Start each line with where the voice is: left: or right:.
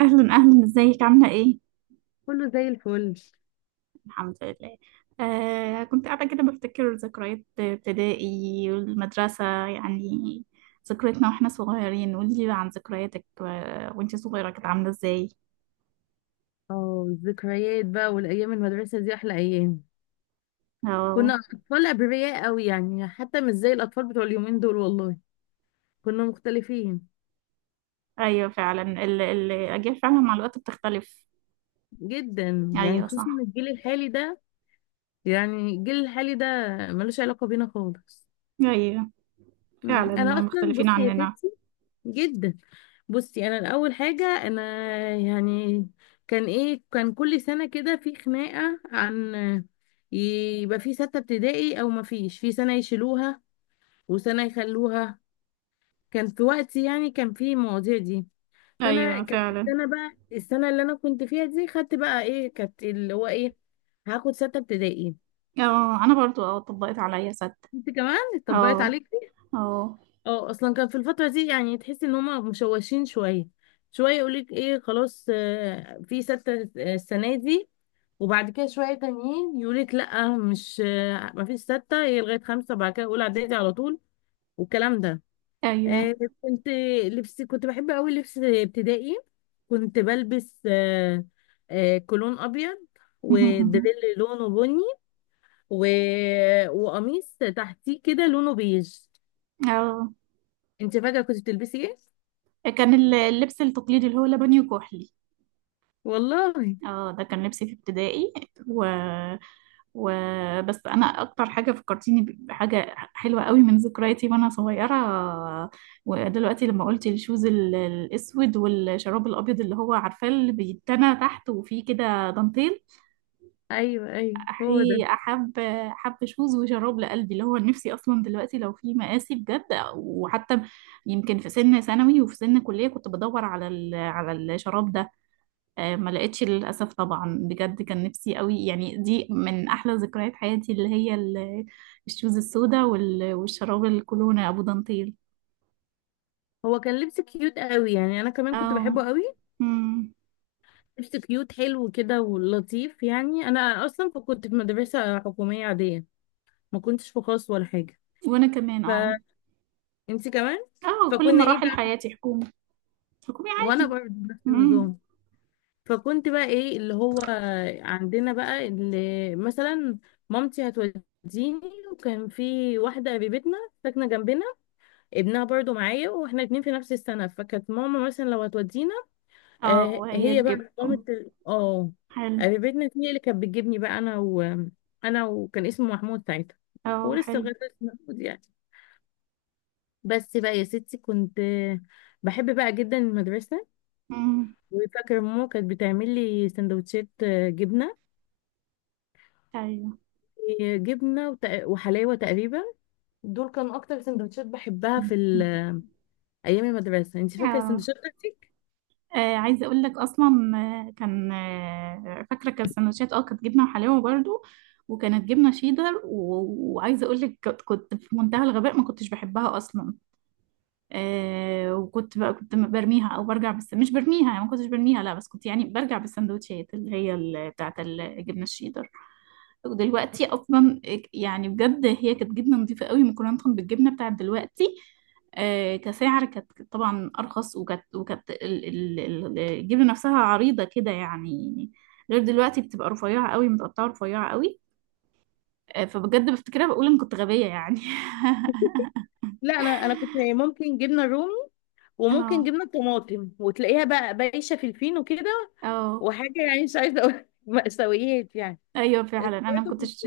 right: أهلا أهلا، ازيك عاملة ايه؟
left: كله زي الفل.
right: الحمد لله. آه كنت قاعدة كده بفتكر ذكريات ابتدائي والمدرسة يعني، ذكرياتنا واحنا صغيرين. قولي لي عن ذكرياتك وانتي صغيرة، كانت عاملة ازاي؟
left: اه الذكريات بقى والايام المدرسه دي احلى ايام.
right: اه.
left: كنا اطفال ابرياء قوي، يعني حتى مش زي الاطفال بتوع اليومين دول والله. كنا مختلفين
right: ايوه فعلا، الأجيال فعلا مع الوقت بتختلف.
left: جدا، يعني
right: ايوه
left: خصوصا
right: صح.
left: الجيل الحالي ده. يعني الجيل الحالي ده ملوش علاقه بينا خالص.
right: ايوه فعلا
left: انا اصلا
right: مختلفين
left: بصي يا
right: عننا.
left: تيتي جدا. بصي، انا الاول حاجه، انا يعني كان ايه، كل سنه كده في خناقه عن يبقى في ستة ابتدائي او ما فيش، في سنة يشيلوها وسنة يخلوها. كان في وقتي يعني كان في المواضيع دي. فانا
right: ايوه
left: كانت
right: فعلا.
left: السنة، بقى السنة اللي انا كنت فيها دي خدت بقى ايه، كانت اللي هو ايه، هاخد ستة ابتدائي.
right: اه، انا برضو طبقت عليا صدق.
left: انت كمان اتطبقت
right: اه.
left: عليك دي؟
right: اه.
left: اه، اصلا كان في الفترة دي يعني تحس ان هما مشوشين شوية. شوية يقولك ايه، خلاص في ستة السنة دي، وبعد كده شوية تانيين يقولك لأ، مش مفيش ستة، هي لغاية خمسة بعد كده أولى إعدادي على طول، والكلام ده.
right: ايوه.
left: آه، كنت لبس، كنت بحب قوي لبس ابتدائي. كنت بلبس كولون ابيض ودريل لونه بني، و... وقميص تحتيه كده لونه بيج.
right: اه،
left: انت فاكره كنت بتلبسي ايه؟
right: كان اللبس التقليدي اللي هو لبني وكحلي.
left: والله.
right: اه، ده كان لبسي في ابتدائي. و... و... بس انا اكتر حاجه فكرتيني بحاجه حلوه قوي من ذكرياتي وانا صغيره. ودلوقتي لما قلت الشوز الاسود والشراب الابيض اللي هو عارفاه، اللي بيتنى تحت وفيه كده دانتيل.
left: ايوه ايوه، هو ده.
right: احي، احب شوز وشراب لقلبي، اللي هو نفسي اصلا دلوقتي لو في مقاسي بجد. وحتى يمكن في سن ثانوي وفي سن كليه كنت بدور على الشراب ده. ما لقيتش للأسف، طبعا بجد كان نفسي قوي يعني. دي من أحلى ذكريات حياتي، اللي هي الشوز السوداء والشراب الكولونا أبو دانتيل.
left: هو كان لبس كيوت قوي، يعني انا كمان كنت
right: اه.
left: بحبه قوي.
right: امم.
left: لبس كيوت حلو كده ولطيف. يعني انا اصلا كنت في مدرسه حكوميه عاديه، ما كنتش في خاص ولا حاجه.
right: وأنا كمان
left: فانت
right: اه.
left: كمان.
right: اه، كل
left: فكنا ايه،
right: مراحل حياتي حكومي. حكومي
left: وانا
right: عادي.
left: برضه نفس
right: امم.
left: النظام. فكنت بقى ايه اللي هو، عندنا بقى اللي مثلا مامتي هتوديني، وكان في واحده قريبتنا ساكنه جنبنا ابنها برضه معايا، واحنا اتنين في نفس السنه، فكانت ماما مثلا لو هتودينا،
right: اه،
left: آه
right: وهي
left: هي بقى مامة
right: تجيبكم.
left: ال- اه،
right: حلو.
left: قريبتنا دي هي اللي كانت بتجيبني بقى انا وكان اسمه محمود ساعتها. هو
right: اه.
left: لسه
right: حلو.
left: لغايه دلوقتي اسمه محمود يعني. بس بقى يا ستي، كنت بحب بقى جدا المدرسه.
right: امم.
left: وفاكره ماما كانت بتعمل لي سندوتشات جبنه،
right: أيوه.
left: آه، جبنه وت- وحلاوه تقريبا. دول كانوا اكتر سندوتشات بحبها في ال- ايام المدرسه. انت فاكره
right: اه،
left: السندوتشات بتاعتك؟
right: آه عايزه اقول لك اصلا. كان فاكره، كان سندوتشات كانت جبنه وحلاوه برضو. وكانت جبنه شيدر وعايزه اقول لك كنت في منتهى الغباء، ما كنتش بحبها اصلا. وكنت بقى، كنت برميها او برجع، بس مش برميها يعني، ما كنتش برميها لا، بس كنت يعني برجع بالسندوتشات اللي هي بتاعت الجبنه الشيدر. ودلوقتي اصلا يعني بجد هي كانت جبنه نظيفه قوي مقارنه بالجبنه بتاعت دلوقتي. كسعر كانت طبعا ارخص، وكانت الجبنه نفسها عريضه كده يعني غير دلوقتي بتبقى رفيعه قوي، متقطعه رفيعه قوي. فبجد بفتكرها، بقول ان كنت غبيه يعني.
left: لا، انا كنت ممكن جبنه رومي وممكن
right: اه.
left: جبنه طماطم، وتلاقيها بقى بايشه في الفينو كده،
right: اه.
left: وحاجه يعني مش عايزه اقول مأساويات يعني.
right: ايوه
left: بس
right: فعلا، انا ما
left: برضه كنت،
right: كنتش.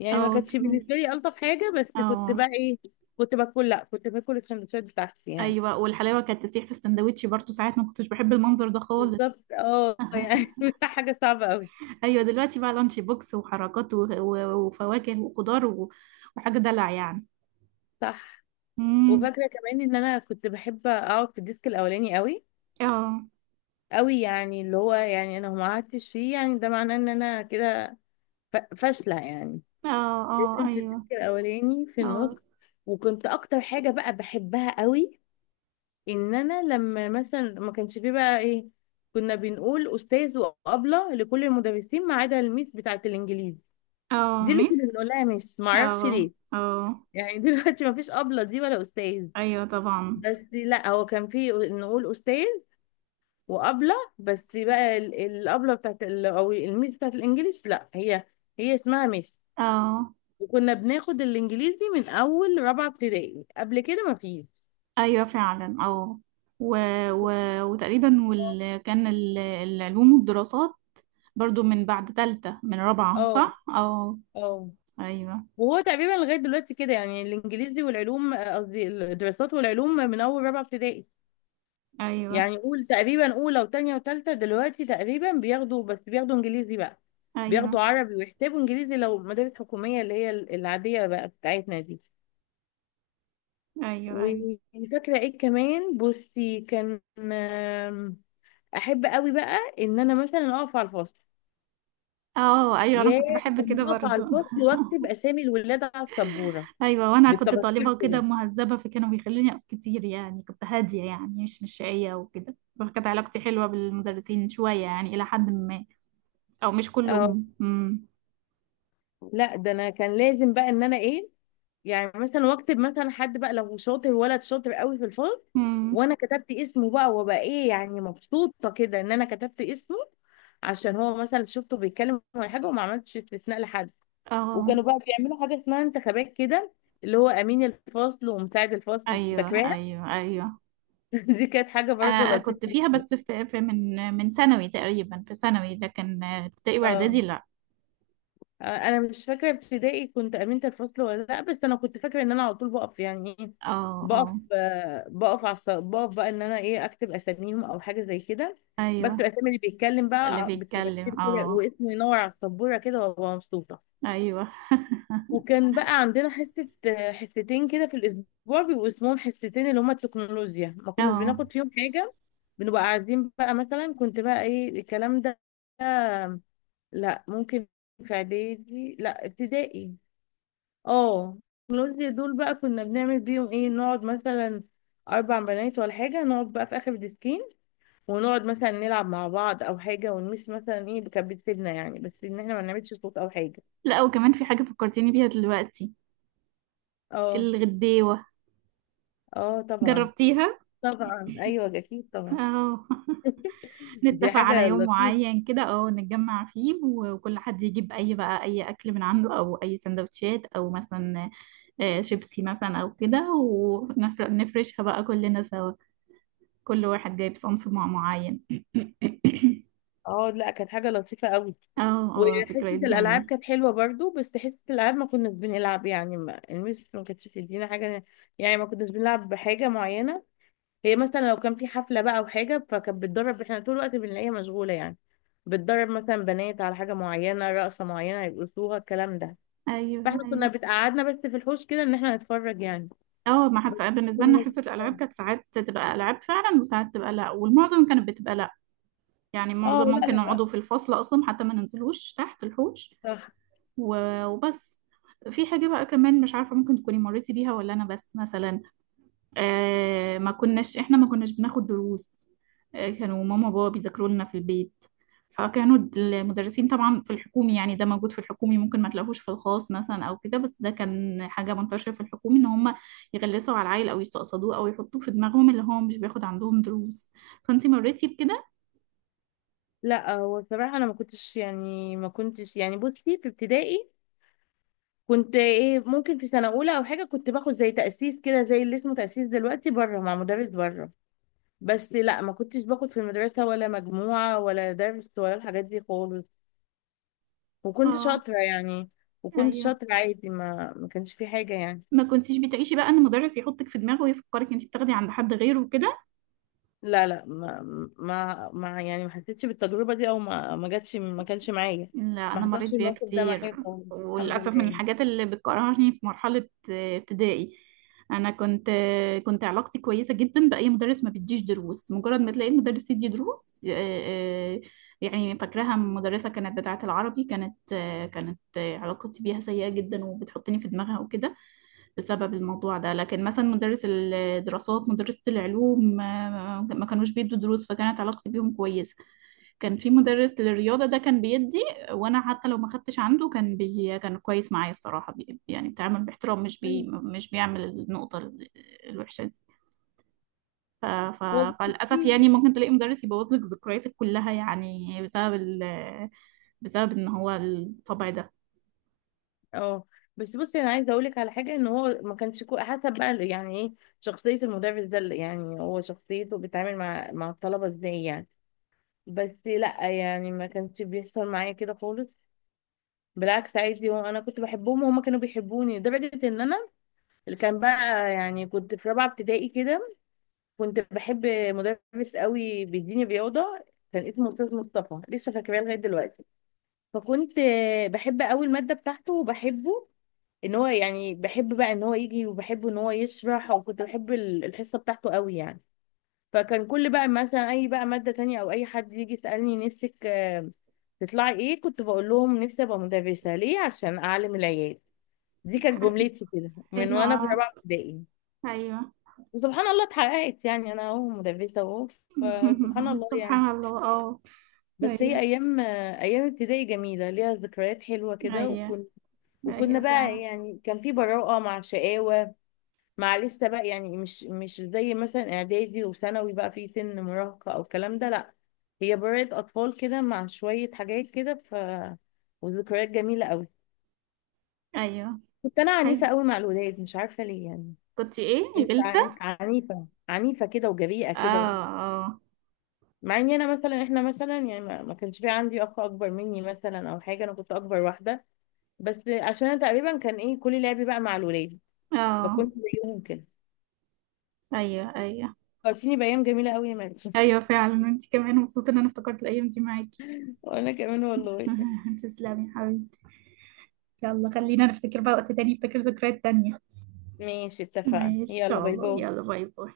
left: يعني ما
right: اه
left: كانتش
right: كمان.
left: بالنسبه لي الطف حاجه، بس كنت بقى
right: اه.
left: ايه، كنت باكل لا كنت باكل السندوتشات بتاعتي يعني.
right: ايوه، والحلاوه كانت تسيح في السندوتش برضو ساعات، ما كنتش بحب المنظر ده خالص.
left: بالظبط اه يعني حاجه صعبه قوي.
right: ايوه دلوقتي بقى لانش بوكس وحركات وفواكه وخضار وحاجه دلع يعني.
left: صح.
right: امم.
left: وفاكره كمان ان انا كنت بحب اقعد في الديسك الاولاني قوي
right: اه.
left: قوي، يعني اللي هو يعني انا لو ما قعدتش فيه يعني ده معناه ان انا كده فاشله يعني.
right: اه. اه.
left: لازم في الديسك
right: ايوه.
left: الاولاني في النص.
right: اه.
left: وكنت اكتر حاجه بقى بحبها قوي ان انا لما مثلا ما كانش فيه بقى ايه، كنا بنقول استاذ وابله لكل المدرسين ما عدا الميس بتاعه الانجليزي،
right: اه،
left: دي اللي كنا
right: ميس.
left: بنقولها يا ميس، ما اعرفش
right: اه.
left: ليه
right: اه،
left: يعني دلوقتي ما فيش ابله دي ولا استاذ،
right: ايوه طبعا.
left: بس لا هو كان فيه نقول استاذ وابله، بس بقى ال- الابله بتاعت ال- او الميس بتاعت الانجليش، لا هي هي اسمها ميس.
right: اه،
left: وكنا بناخد الانجليزي من اول رابعه ابتدائي، قبل كده ما فيش.
right: ايوه فعلا. اه. و... و... وتقريبا كان العلوم والدراسات برضو من بعد تالتة، من رابعة
left: اه
right: صح؟ اه.
left: اه.
right: ايوه.
left: وهو تقريبا لغايه دلوقتي كده يعني الانجليزي والعلوم، قصدي الدراسات والعلوم، من اول رابعه ابتدائي.
right: ايوه.
left: يعني قول تقريبا اولى وثانيه وثالثه دلوقتي تقريبا بياخدوا، بس بياخدوا انجليزي بقى، بياخدوا
right: ايوه.
left: عربي ويحتاجوا انجليزي، لو مدارس حكوميه اللي هي ال- العاديه بقى بتاعتنا دي.
right: ايوه. ايوه.
left: وفاكره ايه كمان، بصي كان احب قوي بقى ان انا مثلا اقف على الفصل.
right: اه، ايوه انا
left: يا
right: كنت بحب
left: كان
right: كده
left: اقف
right: برضو.
left: على الفصل واكتب اسامي الولاد على السبوره
right: ايوه، وانا كنت
left: بالطباشير
right: طالبه كده
left: كده.
right: مهذبه، فكانوا بيخلوني اقف كتير يعني، كنت هاديه يعني، مش شقيه وكده، فكانت علاقتي حلوه بالمدرسين شويه يعني، الى حد ما. او مش
left: اه
right: كلهم. امم.
left: لا، ده انا كان لازم بقى ان انا ايه، يعني مثلا واكتب مثلا حد بقى لو شاطر، ولد شاطر قوي في الفصل
right: امم.
left: وانا كتبت اسمه بقى، وابقى ايه يعني مبسوطه كده ان انا كتبت اسمه، عشان هو مثلا شفته بيتكلم ولا حاجه وما عملتش استثناء لحد.
right: اه.
left: وكانوا بقى بيعملوا حاجة اسمها انتخابات كده، اللي هو أمين الفصل ومساعد الفصل،
right: ايوه.
left: فاكراها؟
right: ايوه. ايوه.
left: دي كانت حاجة برضه
right: انا كنت
left: لطيفة.
right: فيها، بس في من ثانوي تقريبا، في ثانوي، لكن ابتدائي
left: اه.
right: واعدادي لا.
left: أنا مش فاكرة ابتدائي كنت أمينة الفصل ولا لأ، بس أنا كنت فاكرة إن أنا على طول بقف يعني إيه،
right: اه.
left: بقف
right: اه.
left: آه، بقف على الص- بقف بقى إن أنا إيه أكتب أساميهم أو حاجة زي كده. بكتب
right: ايوه،
left: أسامي اللي بيتكلم بقى
right: اللي
left: ع- بالطباشير
right: بيتكلم
left: كده،
right: اه.
left: واسمه ينور على السبورة كده وأبقى مبسوطة.
right: ايوه.
left: وكان بقى عندنا حصتين كده في الأسبوع بيبقوا اسمهم حصتين، اللي هما التكنولوجيا، ما كناش
right: اه.
left: بناخد فيهم حاجة. بنبقى قاعدين بقى مثلا، كنت بقى إيه الكلام ده، لا ممكن في إعدادي لا ابتدائي. اه التكنولوجيا دول بقى كنا بنعمل بيهم إيه، نقعد مثلا أربع بنات ولا حاجة، نقعد بقى في آخر الديسكين ونقعد مثلا نلعب مع بعض أو حاجة، ونمس مثلا إيه، كانت بتسيبنا يعني بس إن إحنا ما نعملش صوت أو حاجة.
right: لا، وكمان في حاجه فكرتيني بيها دلوقتي.
left: اه
right: الغديوه،
left: اه. طبعا.
right: جربتيها؟
left: طبعا ايوه اكيد طبعا.
right: اه.
left: دي
right: نتفق على
left: حاجه
right: يوم
left: لطيفه.
right: معين كده، نتجمع فيه وكل حد يجيب اي بقى، اي اكل من عنده او اي سندوتشات، او مثلا شيبسي مثلا او كده، ونفرشها بقى كلنا سوا، كل واحد جايب صنف معين.
left: اه لا، كانت حاجه لطيفه قوي.
right: اه. اه،
left: وحصه
right: ذكريات
left: الالعاب
right: جميلة.
left: كانت حلوه برضو، بس حصه الالعاب ما كناش بنلعب، يعني ما المس ما كانتش بتدينا حاجه، يعني ما كناش بنلعب بحاجه معينه. هي مثلا لو كان في حفله بقى او حاجه فكانت بتدرب، احنا طول الوقت بنلاقيها مشغوله يعني، بتدرب مثلا بنات على حاجه معينه، رقصه معينه يرقصوها، الكلام ده.
right: ايوه.
left: فاحنا كنا
right: ايوه.
left: بتقعدنا بس في الحوش كده ان احنا نتفرج يعني.
right: اه ما
left: بس
right: حس... بالنسبة لنا
left: كنا.
right: حصة الألعاب كانت ساعات تبقى ألعاب فعلا، وساعات تبقى لأ، والمعظم كانت بتبقى لأ. يعني
left: اه.
right: معظم ممكن
left: لا لا
right: نقعدوا في الفصل أصلا، حتى ما ننزلوش تحت الحوش
left: لا
right: وبس. في حاجة بقى كمان مش عارفة ممكن تكوني مريتي بيها ولا أنا، بس مثلا آه، ما كناش إحنا ما كناش بناخد دروس. آه، كانوا ماما وبابا بيذاكروا لنا في البيت، فكانوا المدرسين طبعا في الحكومي، يعني ده موجود في الحكومي، ممكن ما تلاقوش في الخاص مثلا أو كده، بس ده كان حاجة منتشرة في الحكومي إن هم يغلسوا على العيل أو يستقصدوه أو يحطوه في دماغهم اللي هو مش بياخد عندهم دروس. فأنتي مريتي بكده؟
left: لا هو بصراحة أنا ما كنتش يعني، ما كنتش يعني، بصي في ابتدائي كنت إيه، ممكن في سنة أولى أو حاجة كنت باخد زي تأسيس كده، زي اللي اسمه تأسيس دلوقتي، بره مع مدرس بره، بس لا ما كنتش باخد في المدرسة ولا مجموعة ولا درس ولا الحاجات دي خالص. وكنت
right: اه.
left: شاطرة يعني، وكنت
right: ايوه.
left: شاطرة عادي، ما كانش في حاجة يعني.
right: ما كنتيش بتعيشي بقى ان مدرس يحطك في دماغه ويفكرك انت بتاخدي عند حد غيره وكده.
left: لا، ما ما, ما يعني ما حسيتش بالتجربة دي، أو ما ما جاتش، ما كانش معايا.
right: لا،
left: ما
right: أنا مريت
left: حصلش
right: بيها
left: الموقف ده
right: كتير.
left: معايا خالص. الحمد
right: وللأسف
left: لله
right: من
left: يعني.
right: الحاجات اللي بتكرهني في مرحلة ابتدائي، أنا كنت علاقتي كويسة جدا بأي مدرس ما بيديش دروس. مجرد ما تلاقي المدرس يدي دروس يعني فاكراها، مدرسة كانت بتاعة العربي، كانت آه، كانت آه، علاقتي بيها سيئة جدا وبتحطني في دماغها وكده بسبب الموضوع ده. لكن مثلا مدرس الدراسات، مدرسة العلوم، ما كانوش بيدوا دروس، فكانت علاقتي بيهم كويسة. كان في مدرس للرياضة ده كان بيدي، وانا حتى لو ما خدتش عنده كان كان كويس معايا الصراحة، يعني بيتعامل باحترام، مش بيعمل النقطة الوحشة دي. ف... ف...
left: هو
right: فللأسف
left: بصي،
right: يعني ممكن تلاقي مدرس يبوظ لك ذكرياتك كلها يعني بسبب، بسبب ان هو الطبع ده.
left: اه، بس بصي انا عايزه اقول لك على حاجه، ان هو ما كانش كو- حسب بقى يعني ايه شخصيه المدرس ده اللي- يعني هو شخصيته بيتعامل مع الطلبه ازاي يعني. بس لا يعني ما كانش بيحصل معايا كده خالص. بالعكس عادي، هو انا كنت بحبهم وهما كانوا بيحبوني لدرجه ان انا اللي كان بقى، يعني كنت في رابعه ابتدائي كده، كنت بحب مدرس قوي بيديني رياضه، كان اسمه استاذ مصطفى، لسه فاكراه لغايه دلوقتي. فكنت بحب قوي الماده بتاعته وبحبه، ان هو يعني بحب بقى ان هو يجي وبحب ان هو يشرح، وكنت بحب ال- الحصه بتاعته قوي يعني. فكان كل بقى مثلا اي بقى ماده تانية او اي حد يجي يسالني، نفسك تطلعي ايه، كنت بقول لهم نفسي ابقى مدرسه، ليه؟ عشان اعلم العيال. دي كانت جملتي كده من
right: حلو
left: وانا في
right: اه.
left: رابعه ابتدائي.
right: ايوه.
left: وسبحان الله اتحققت يعني، انا اهو مدرسه اهو، فسبحان الله يعني.
right: سبحان الله اه.
left: بس هي
right: ايوه.
left: ايام، ايام ابتدائي جميله ليها ذكريات حلوه كده
right: ايوه.
left: وكنا
right: ايوه
left: بقى
right: فعلا.
left: يعني كان في براءه مع شقاوه، مع لسه بقى يعني، مش زي مثلا اعدادي وثانوي بقى في سن مراهقة او الكلام ده، لا هي برائة اطفال كده مع شوية حاجات كده ف، وذكريات جميلة قوي.
right: ايوه.
left: كنت انا عنيفة
right: حلو.
left: قوي مع الولاد، مش عارفة ليه يعني،
right: كنت ايه.
left: كنت
right: غلسة.
left: عنيفة عنيفة كده وجريئة
right: اه.
left: كده.
right: اه.
left: مع اني انا مثلا، احنا مثلا يعني ما ما كانش في عندي اخ اكبر مني مثلا او حاجة، انا كنت اكبر واحدة، بس عشان انا تقريبا كان ايه كل لعبي بقى مع الولاد
right: اه.
left: فكنت زيهم كده.
right: ايوه. ايوه.
left: فكرتيني بايام جميلة قوي يا مريم
right: ايوه فعلا، انت كمان مبسوطه ان انا افتكرت الايام دي معاكي.
left: وانا كمان والله.
right: تسلمي يا حبيبتي. يلا خلينا نفتكر بقى وقت تاني، نفتكر ذكريات تانية.
left: ماشي اتفقنا،
right: ماشي ان
left: يلا
right: شاء
left: باي
right: الله،
left: باي.
right: يلا باي باي.